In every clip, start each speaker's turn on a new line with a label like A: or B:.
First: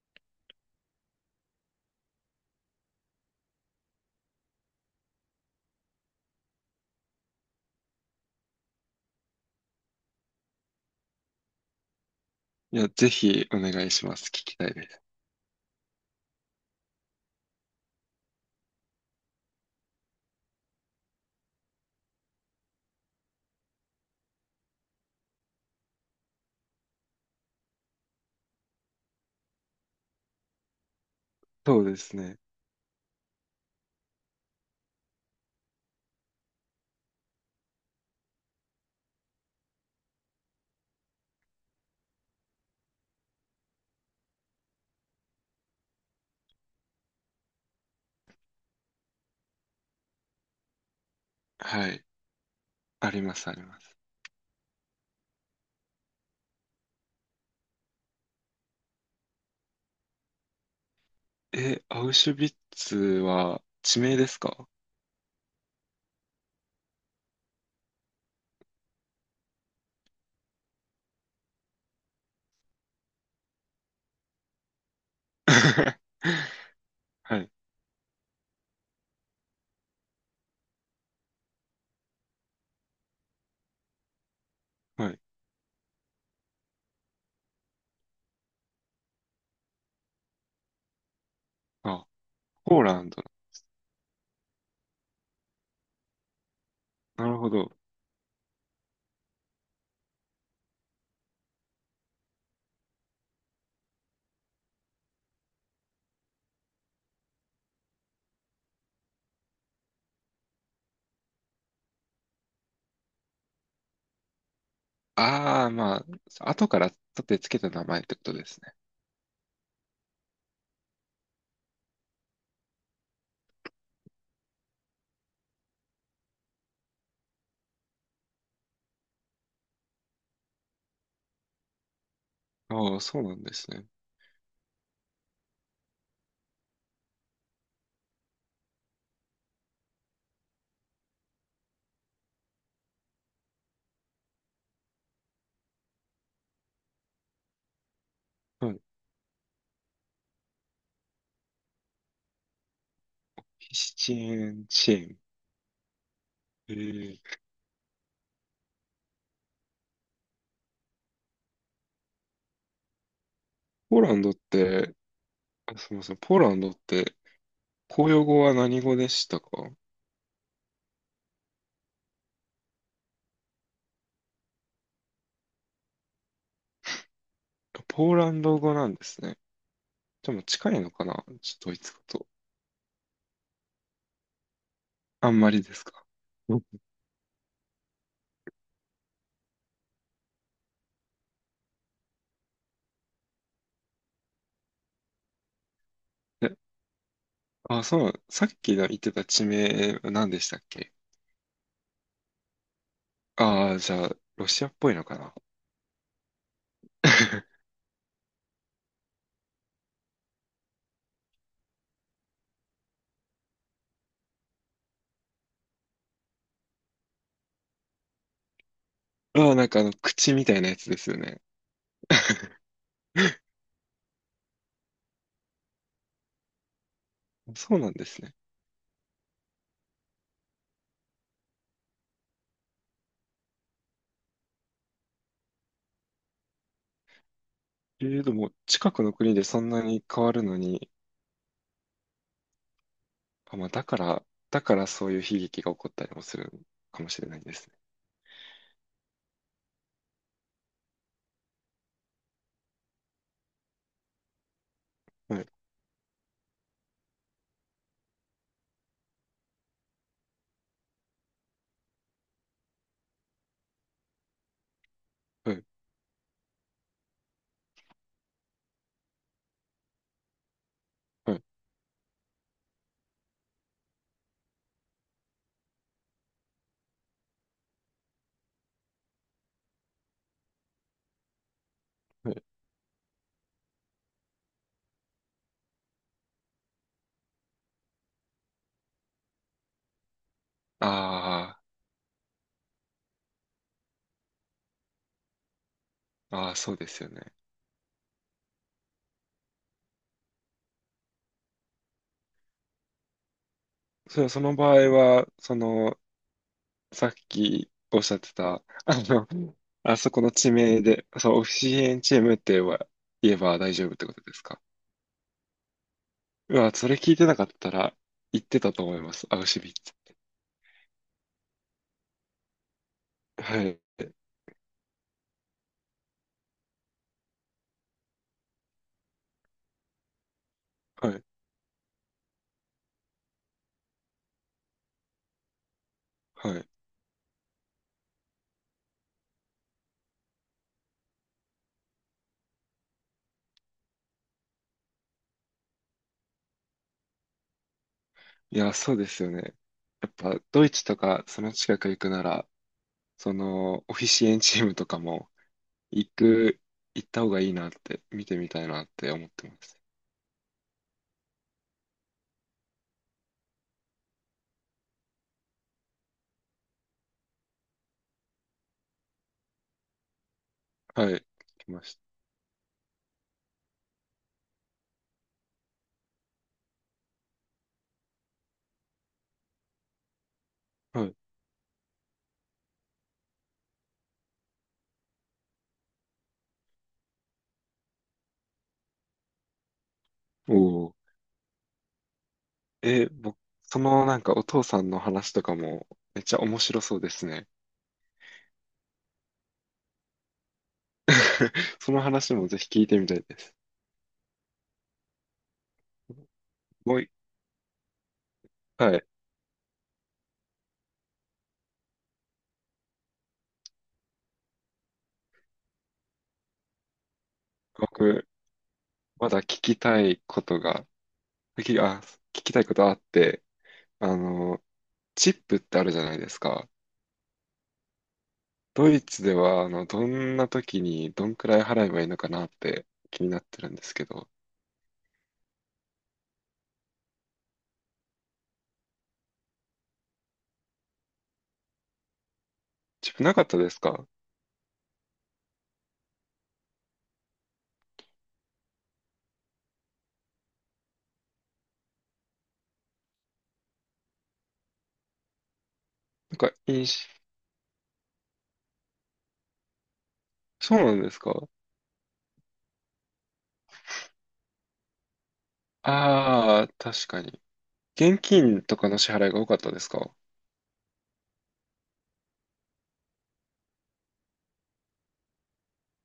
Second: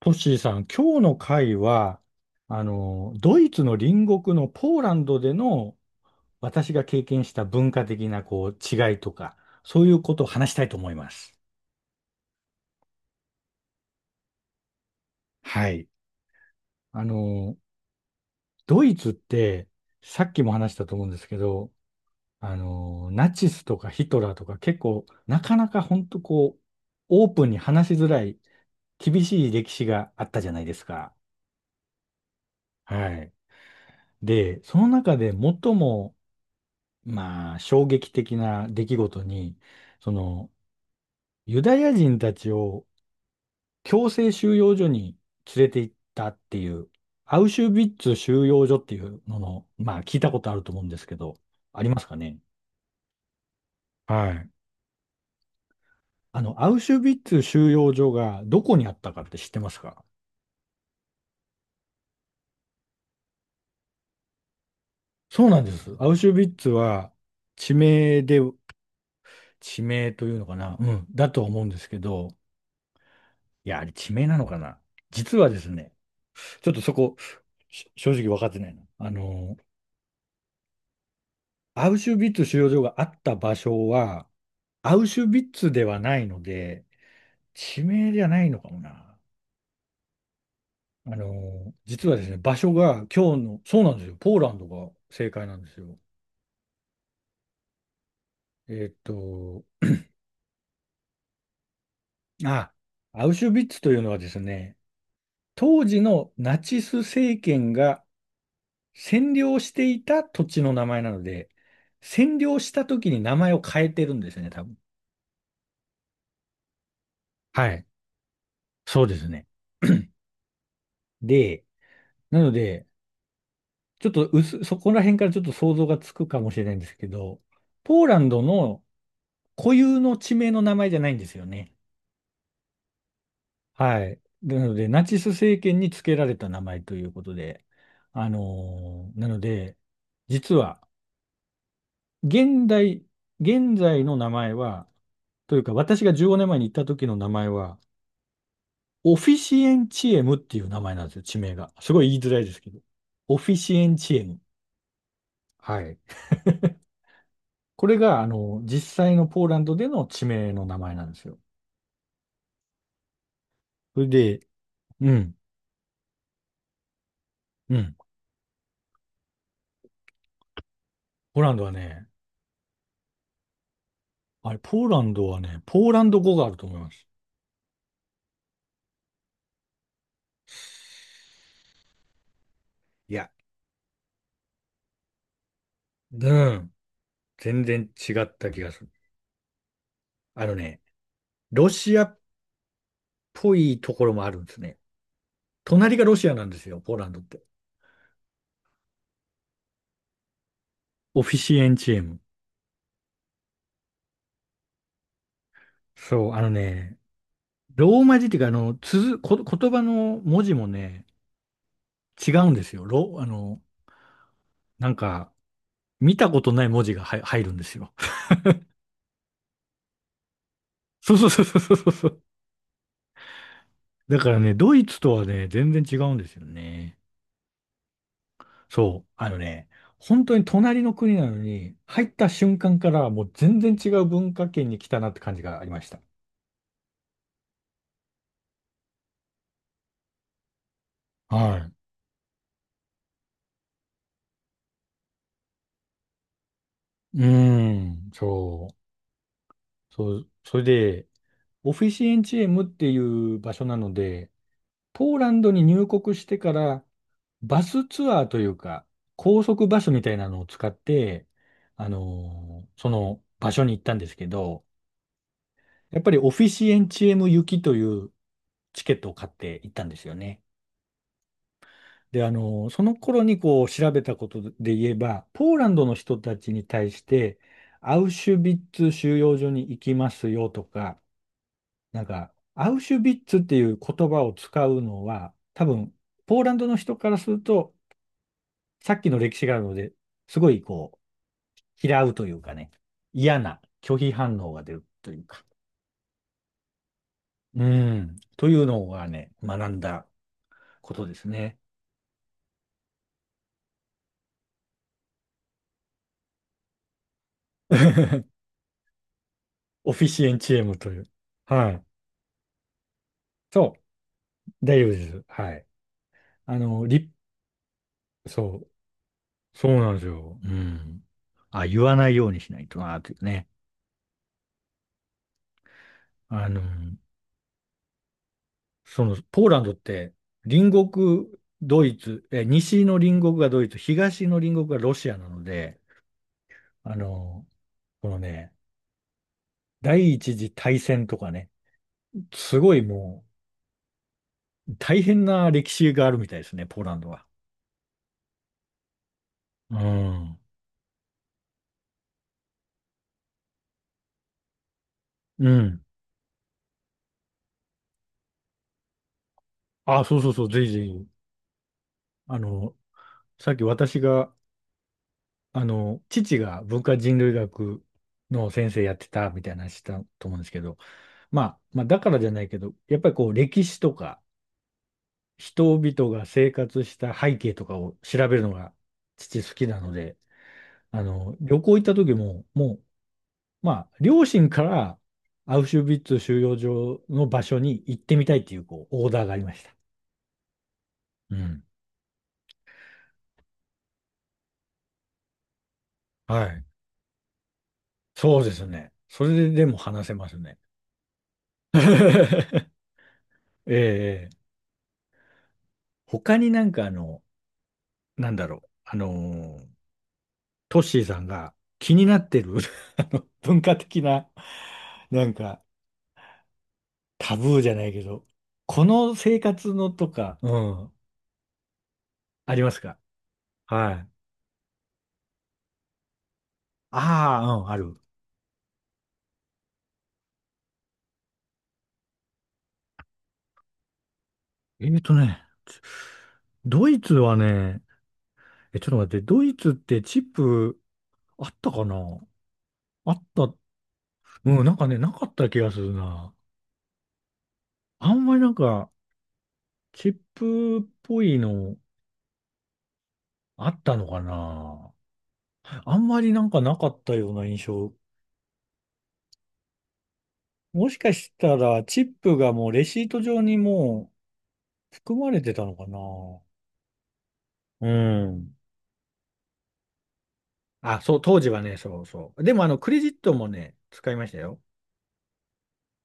A: トッシーさん、今日の回は、ドイツの隣国のポーランドでの私が経験した文化的なこう違いとか、そういうことを話したいと思います。
B: いや、ぜひお願いします。聞きたいです。
A: はい。あの、ドイツって、さっきも話したと思うんですけど、ナチスとかヒトラーとか結構、なかなか本当こう、オープンに話しづらい、厳しい歴史があったじゃないですか。
B: そうですね。
A: はい。で、その中で最もまあ、衝撃的な出来事に、その、ユダヤ人たちを強制収容所に連れて行ったっていう、アウシュビッツ収容所っていうのの、まあ、聞いたことあると思うんですけど、あ
B: は
A: りま
B: い。
A: すかね？
B: あります、あります。
A: はい。アウシュビッツ収容所がどこにあったかって知ってますか？
B: え、アウシュビッツは地名ですか？
A: そうなんです。アウシュビッツは地名で、地名というのかな、うん、だと思うんですけど、いや、あれ地名なのかな？実はですね、ちょっとそこ、
B: はい、
A: 正直分かってないな。アウシュビッツ収容所があった場所は、アウ
B: はい。
A: シュビッツではないので、地名じゃないのかもな。
B: あ、
A: 実はですね、場所
B: ポーラ
A: が
B: ンド
A: 今日の、そうなんですよ、ポーランドが正解なんですよ。
B: の。なるほど。
A: えーっと、あ、アウシュビッツというのはですね、当時のナチス政権が占領していた土地の名前なので、占領した時に名前を変えてるんですね、多分。
B: ああ、まあ、後から立てつけ
A: は
B: た名
A: い。
B: 前ってことですね。
A: そうですね。で、なので、ちょっとそこら辺からちょっと想像がつくかもしれないんですけど、ポーランドの固有の地名の名前じゃないんですよね。
B: ああ、そうなんですね。
A: はい。なので、ナチス政権に付けられた名前ということで、なので、実は、現代、現在の名前は、というか、私が15年前に行った時の名前は、
B: はい。
A: オフィシエンチエムっていう名前なんですよ、地名が。すごい言いづらいですけど。オフィシ
B: ピ
A: エ
B: シ
A: ン
B: チ
A: チエム。
B: エンチェン。
A: はい。
B: えー、
A: これが、実際のポーランドでの地名の名前なんですよ。
B: ポ
A: そ
B: ー
A: れ
B: ランドっ
A: で、
B: て、
A: うん、
B: あ、すみません、ポーランドって、
A: うん。
B: 公用語は何語でしたか？
A: ポーランドはね、ポーランドはね、ポーランド語があると思います。
B: ポーランド語なんですね。でも近いのかな、ちょっとドイツ語と。
A: いや、
B: あんまりですか？
A: う
B: うん。
A: ん。全然違った気がする。あのね、ロシアっぽいところもあるんですね。隣がロシアなん
B: え、
A: ですよ、ポーランドって。
B: あ、そう、さっきの言ってた地名、何でしたっけ？
A: オフィシエンチエム。
B: ああー、じゃあ、ロシアっぽいのかな？
A: そう、あのね、ローマ字っていうか、あの、つづ、こ、言葉の文字もね、違うんですよ。ロ、あの、なんか、見たことない文字が入るんですよ。
B: ああ、なんかあの、口みたいなやつです
A: そ
B: よ
A: うそう
B: ね。
A: そうそうそうそう。だからね、ドイツとはね、全然違うんですよね。
B: そうなんですね。
A: そう。あのね、本当に隣の国なのに、入った瞬間からもう全然違う文化圏に来たなって感じがありました。
B: でも、近くの国でそんなに変わるのに、
A: はい。
B: あ、まあ、だからそういう悲劇が起こったりもするかも
A: う
B: しれないです
A: ー
B: ね。
A: ん、そう。そう、それで、オフィシエンチエムっていう場所なので、ポーラ
B: は
A: ン
B: い、
A: ドに入国してからバスツアーというか、高速バスみたいなのを使って、その場所に行ったんですけど、
B: はい、
A: やっぱりオフィシエンチエム行きというチケットを買って行ったんですよね。
B: はい、
A: で、その頃にこう調べたことで言えば、ポーランドの人たちに対して、アウシュビッツ収容所に行きますよとか、なん
B: は
A: か、
B: い。
A: アウシュビッツっていう言葉を使うのは、多分、ポーランドの人からすると、さっきの歴史があるので、すごいこ
B: あ
A: う、嫌うというかね、嫌な拒否反応が出るというか、
B: あ、ああ、そうですよね。
A: うん、というのがね、学んだことですね。
B: それはその場合は、その、さっきおっしゃって た、あの、
A: オ
B: あ
A: フィ
B: そこ
A: シ
B: の
A: エン
B: 地
A: チエム
B: 名
A: という。
B: で、そう、オフィ
A: は
B: シ
A: い。
B: エンチームって言えば大
A: そう、
B: 丈夫ってことですか？
A: 大丈夫です。はい。
B: う
A: あ
B: わ、
A: の、
B: それ
A: り、
B: 聞いてなかったら、言って
A: そ
B: たと思います、アウ
A: う、
B: シュ
A: そ
B: ビッ
A: うな
B: ツ。
A: んですよ。うん。あ、言わないようにしないとな、というね。
B: はい、
A: あの、ポーランドって、隣
B: はい、
A: 国、ドイツ、西の隣国がドイツ、東の隣国がロシアなので、
B: はい。
A: あの、このね、第一次大戦とかね、すごいもう大変な歴史があるみたいですね、ポーランドは。
B: いや、そうですよね。
A: う
B: やっ
A: ん。
B: ぱ、ドイツとか、その近く行くなら、その、オフィシエンチームとかも、
A: うん。
B: 行く、行った方がいいなって、見てみたいなって思ってます。
A: あ、そうそうそう、ぜひぜひ。あの、さっき私が、父が文化人類学の先生やってたみたいな話したと思うんですけど、
B: はい、
A: まあ、
B: 来
A: ま
B: ま
A: あ、
B: し
A: だからじゃないけど、やっぱりこう、歴史とか、人々が生活した背景とかを調べるのが父好きなので、
B: た。はい。
A: 旅行行った時も、もうまあ、両親からアウシュビッツ収容所の場所に行ってみたいっていう、こう、オーダーがありました。
B: おー。
A: うん。
B: え、僕、そのなんかお父さんの話とかもめっちゃ
A: は
B: 面
A: い。
B: 白そうですね。
A: そうですね。それででも話せますね。
B: その話もぜひ聞いてみたいです。
A: ええ他になんか
B: もうい
A: なんだろう。
B: は回、
A: トッシーさんが気になってる あの文化的な、なんか、タブーじゃないけど、
B: 僕、
A: この
B: ま
A: 生
B: だ聞
A: 活
B: き
A: の
B: た
A: と
B: い
A: か、
B: こ
A: う
B: とが、
A: ん、
B: きあ、聞き
A: あ
B: た
A: り
B: い
A: ま
B: こ
A: す
B: とあ
A: か？
B: って、
A: はい。
B: あの、チップってあるじゃないですか。
A: ああ、うん、ある。
B: ドイツでは、あの、どんな時にどんくらい払えばいいのかなって気になってるんですけど、
A: えっとね、ドイツはね、ちょっと待って、ドイツってチップあったかな？あ
B: チップ
A: っ
B: なかっ
A: た、
B: たですか？
A: うん、なんかね、なかった気がするな。あんまりなんか、チップっぽいのあったのかな？あんまり
B: なん
A: なん
B: か、
A: かなかっ
B: 印
A: た
B: 象、
A: ような印象。
B: そう
A: も
B: な
A: し
B: んで
A: か
B: す
A: し
B: か？
A: たら、チップがもうレシート上にもう含まれてたのかな？
B: ああー、確かに。
A: う
B: 現
A: ん。
B: 金とかの支払いが多かったですか？
A: あ、そう、当時はね、そうそう。でもクレジットもね、使いましたよ。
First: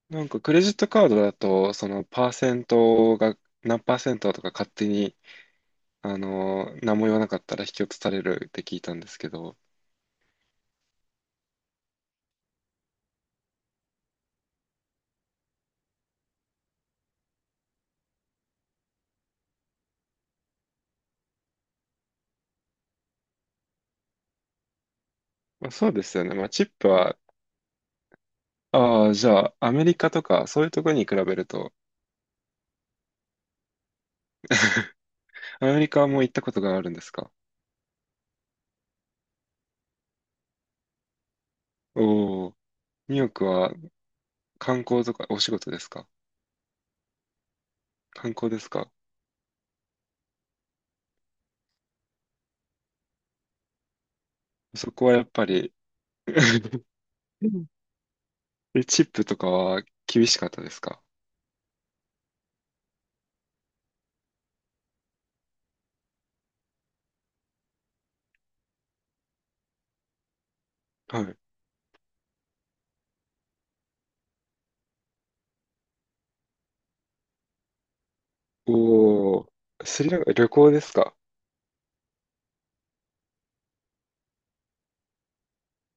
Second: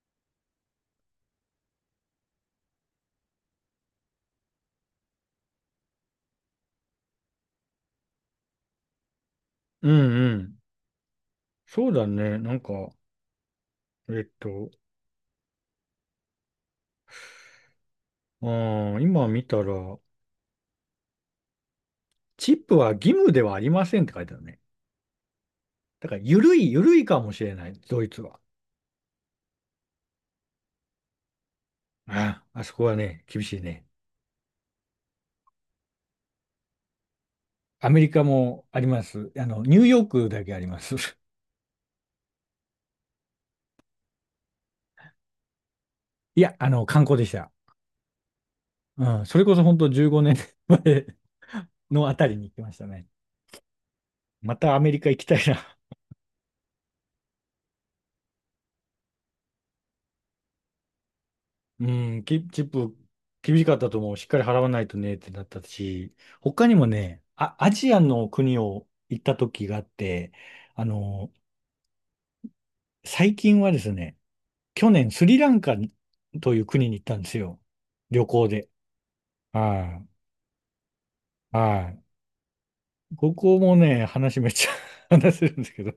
B: なんかクレジットカードだと、そのパーセントが何パーセントとか勝手に、あの何も言わなかったら引き落とされるって聞いたんですけど、
A: うんうん。そうだね、なんか、えっと、うん、今見たら、チップは義務ではありませんって書いてあるね。
B: まあ、そうで
A: だか
B: す
A: ら、
B: よね。
A: ゆ
B: まあ、
A: る
B: チ
A: い、
B: ッ
A: ゆ
B: プ
A: るい
B: は、
A: かもしれない、ドイツは。
B: ああ、じゃあアメリカとかそういうところに比べると、
A: ああ、あそこはね、厳しいね。
B: アメリカはもう行ったことがあるんですか？
A: アメリカもあります。ニューヨークだけあります。
B: おお、ニューヨークは観光とかお仕事ですか？
A: いや、観光でした。
B: 観光ですか？
A: うん、それこそ本当15年前のあたりに行きましたね。またアメ
B: そ
A: リ
B: こ
A: カ
B: は
A: 行
B: や
A: き
B: っ
A: たい
B: ぱり
A: な。
B: チップとかは厳しかったですか？
A: うん、チップ厳しかったと思う。しっかり払わないとねってなったし、他にもね、あ、アジアの国を行った時があって、あ
B: は
A: の、
B: い。
A: 最近はですね、去年スリランカという国に行ったんですよ。旅行で。
B: おお、
A: は
B: ス
A: い。
B: リランカ旅行ですか？
A: はい。ここもね、話めっちゃ 話せるんですけど、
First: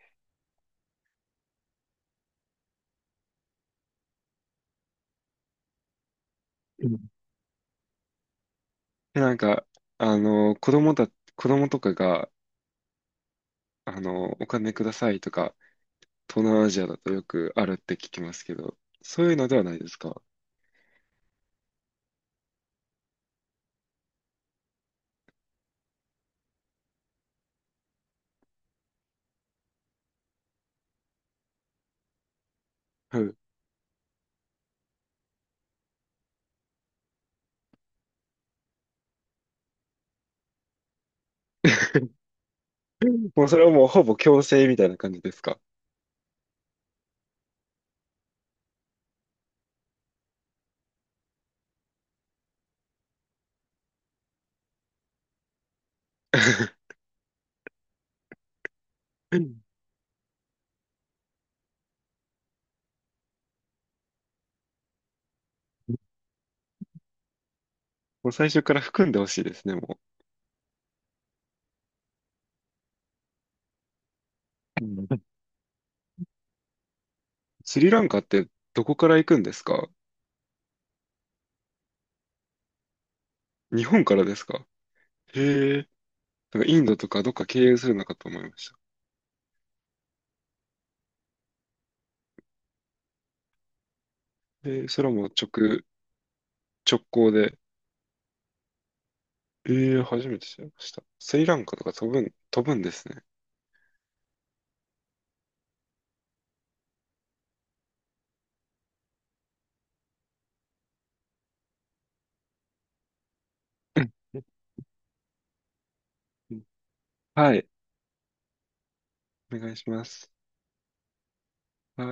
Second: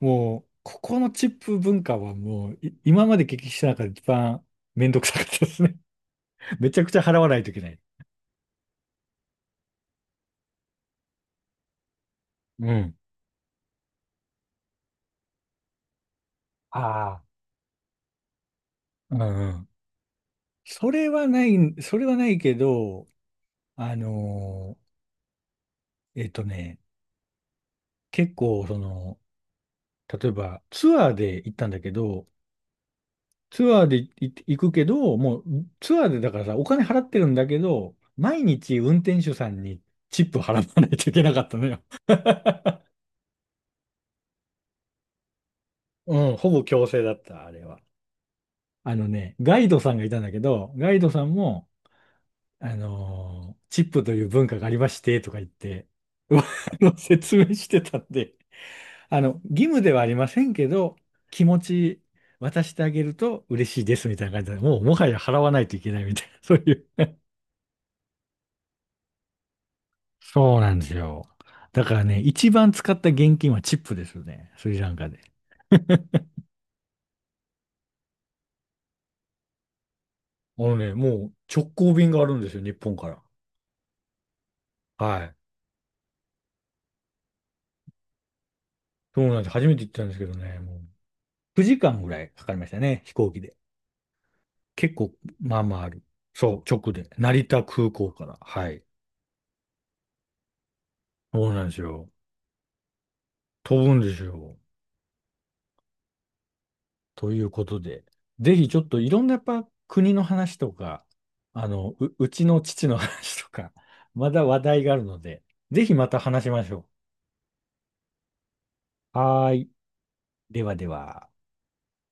A: もう、ここのチップ文化はもう、今まで経験した中で一番めんどくさかったですね。めちゃくちゃ払わないといけない。
B: で、なんか、あの、子供とかが、
A: うん。
B: あの、お金くださいとか、東南アジアだと
A: ああ。
B: よくあるって聞きますけど、
A: うん
B: そういうの
A: う
B: では
A: ん。
B: ないですか？
A: それはない、それはないけど、あのーえっとね、結構、例えばツアーで行ったんだけど、
B: はい。
A: ツアーで行くけど、もうツアーでだからさ、お金払ってるんだけど、毎日運転手さんにチップ払わないといけなかったのよ。
B: もうそれはもうほぼ強制みたいな感じですか？
A: うん、ほぼ強制だった、あれは。あのね、ガイドさんがいたんだけど、ガイドさんも、チップという文化がありまして、とか言って、うわあの 説明してたんで、義務ではありませんけど、気持ち渡してあげると嬉しいです、みたいな感じで、もうもはや払わないといけないみたいな、そういう
B: もう最初から含んでほしいですね、も
A: そうなんですよ。だからね、一番使った現金はチップですよね。スリ
B: う。う
A: ラン
B: ん。
A: カで。
B: スリランカってどこから行くんですか？
A: あのね、もう直行便があるんですよ、日本から。
B: 日本からですか？
A: はい。
B: へえ。なんかインドとかどっか経由するのかと思いまし
A: そうなんです。初めて行ったんですけどね、もう9時間ぐらいかかりましたね、飛行機で。
B: た。
A: 結
B: それ
A: 構、
B: はもう
A: まあまあ
B: 直、
A: ある。そう、直で。
B: 行
A: 成
B: で、
A: 田空港から。はい。
B: ええ、初めて知りました。スリ
A: そう
B: ラ
A: な
B: ン
A: んで
B: カ
A: す
B: とか
A: よ。
B: 飛ぶんですね。
A: 飛ぶんですよ。ということで、ぜひちょっといろんなやっぱ国の話とか、うちの父の話とか、
B: うん
A: まだ話題があるので、ぜひまた話し
B: うん。
A: ましょ
B: はい。
A: う。はー
B: お
A: い。
B: 願いします。
A: ではでは。
B: はい。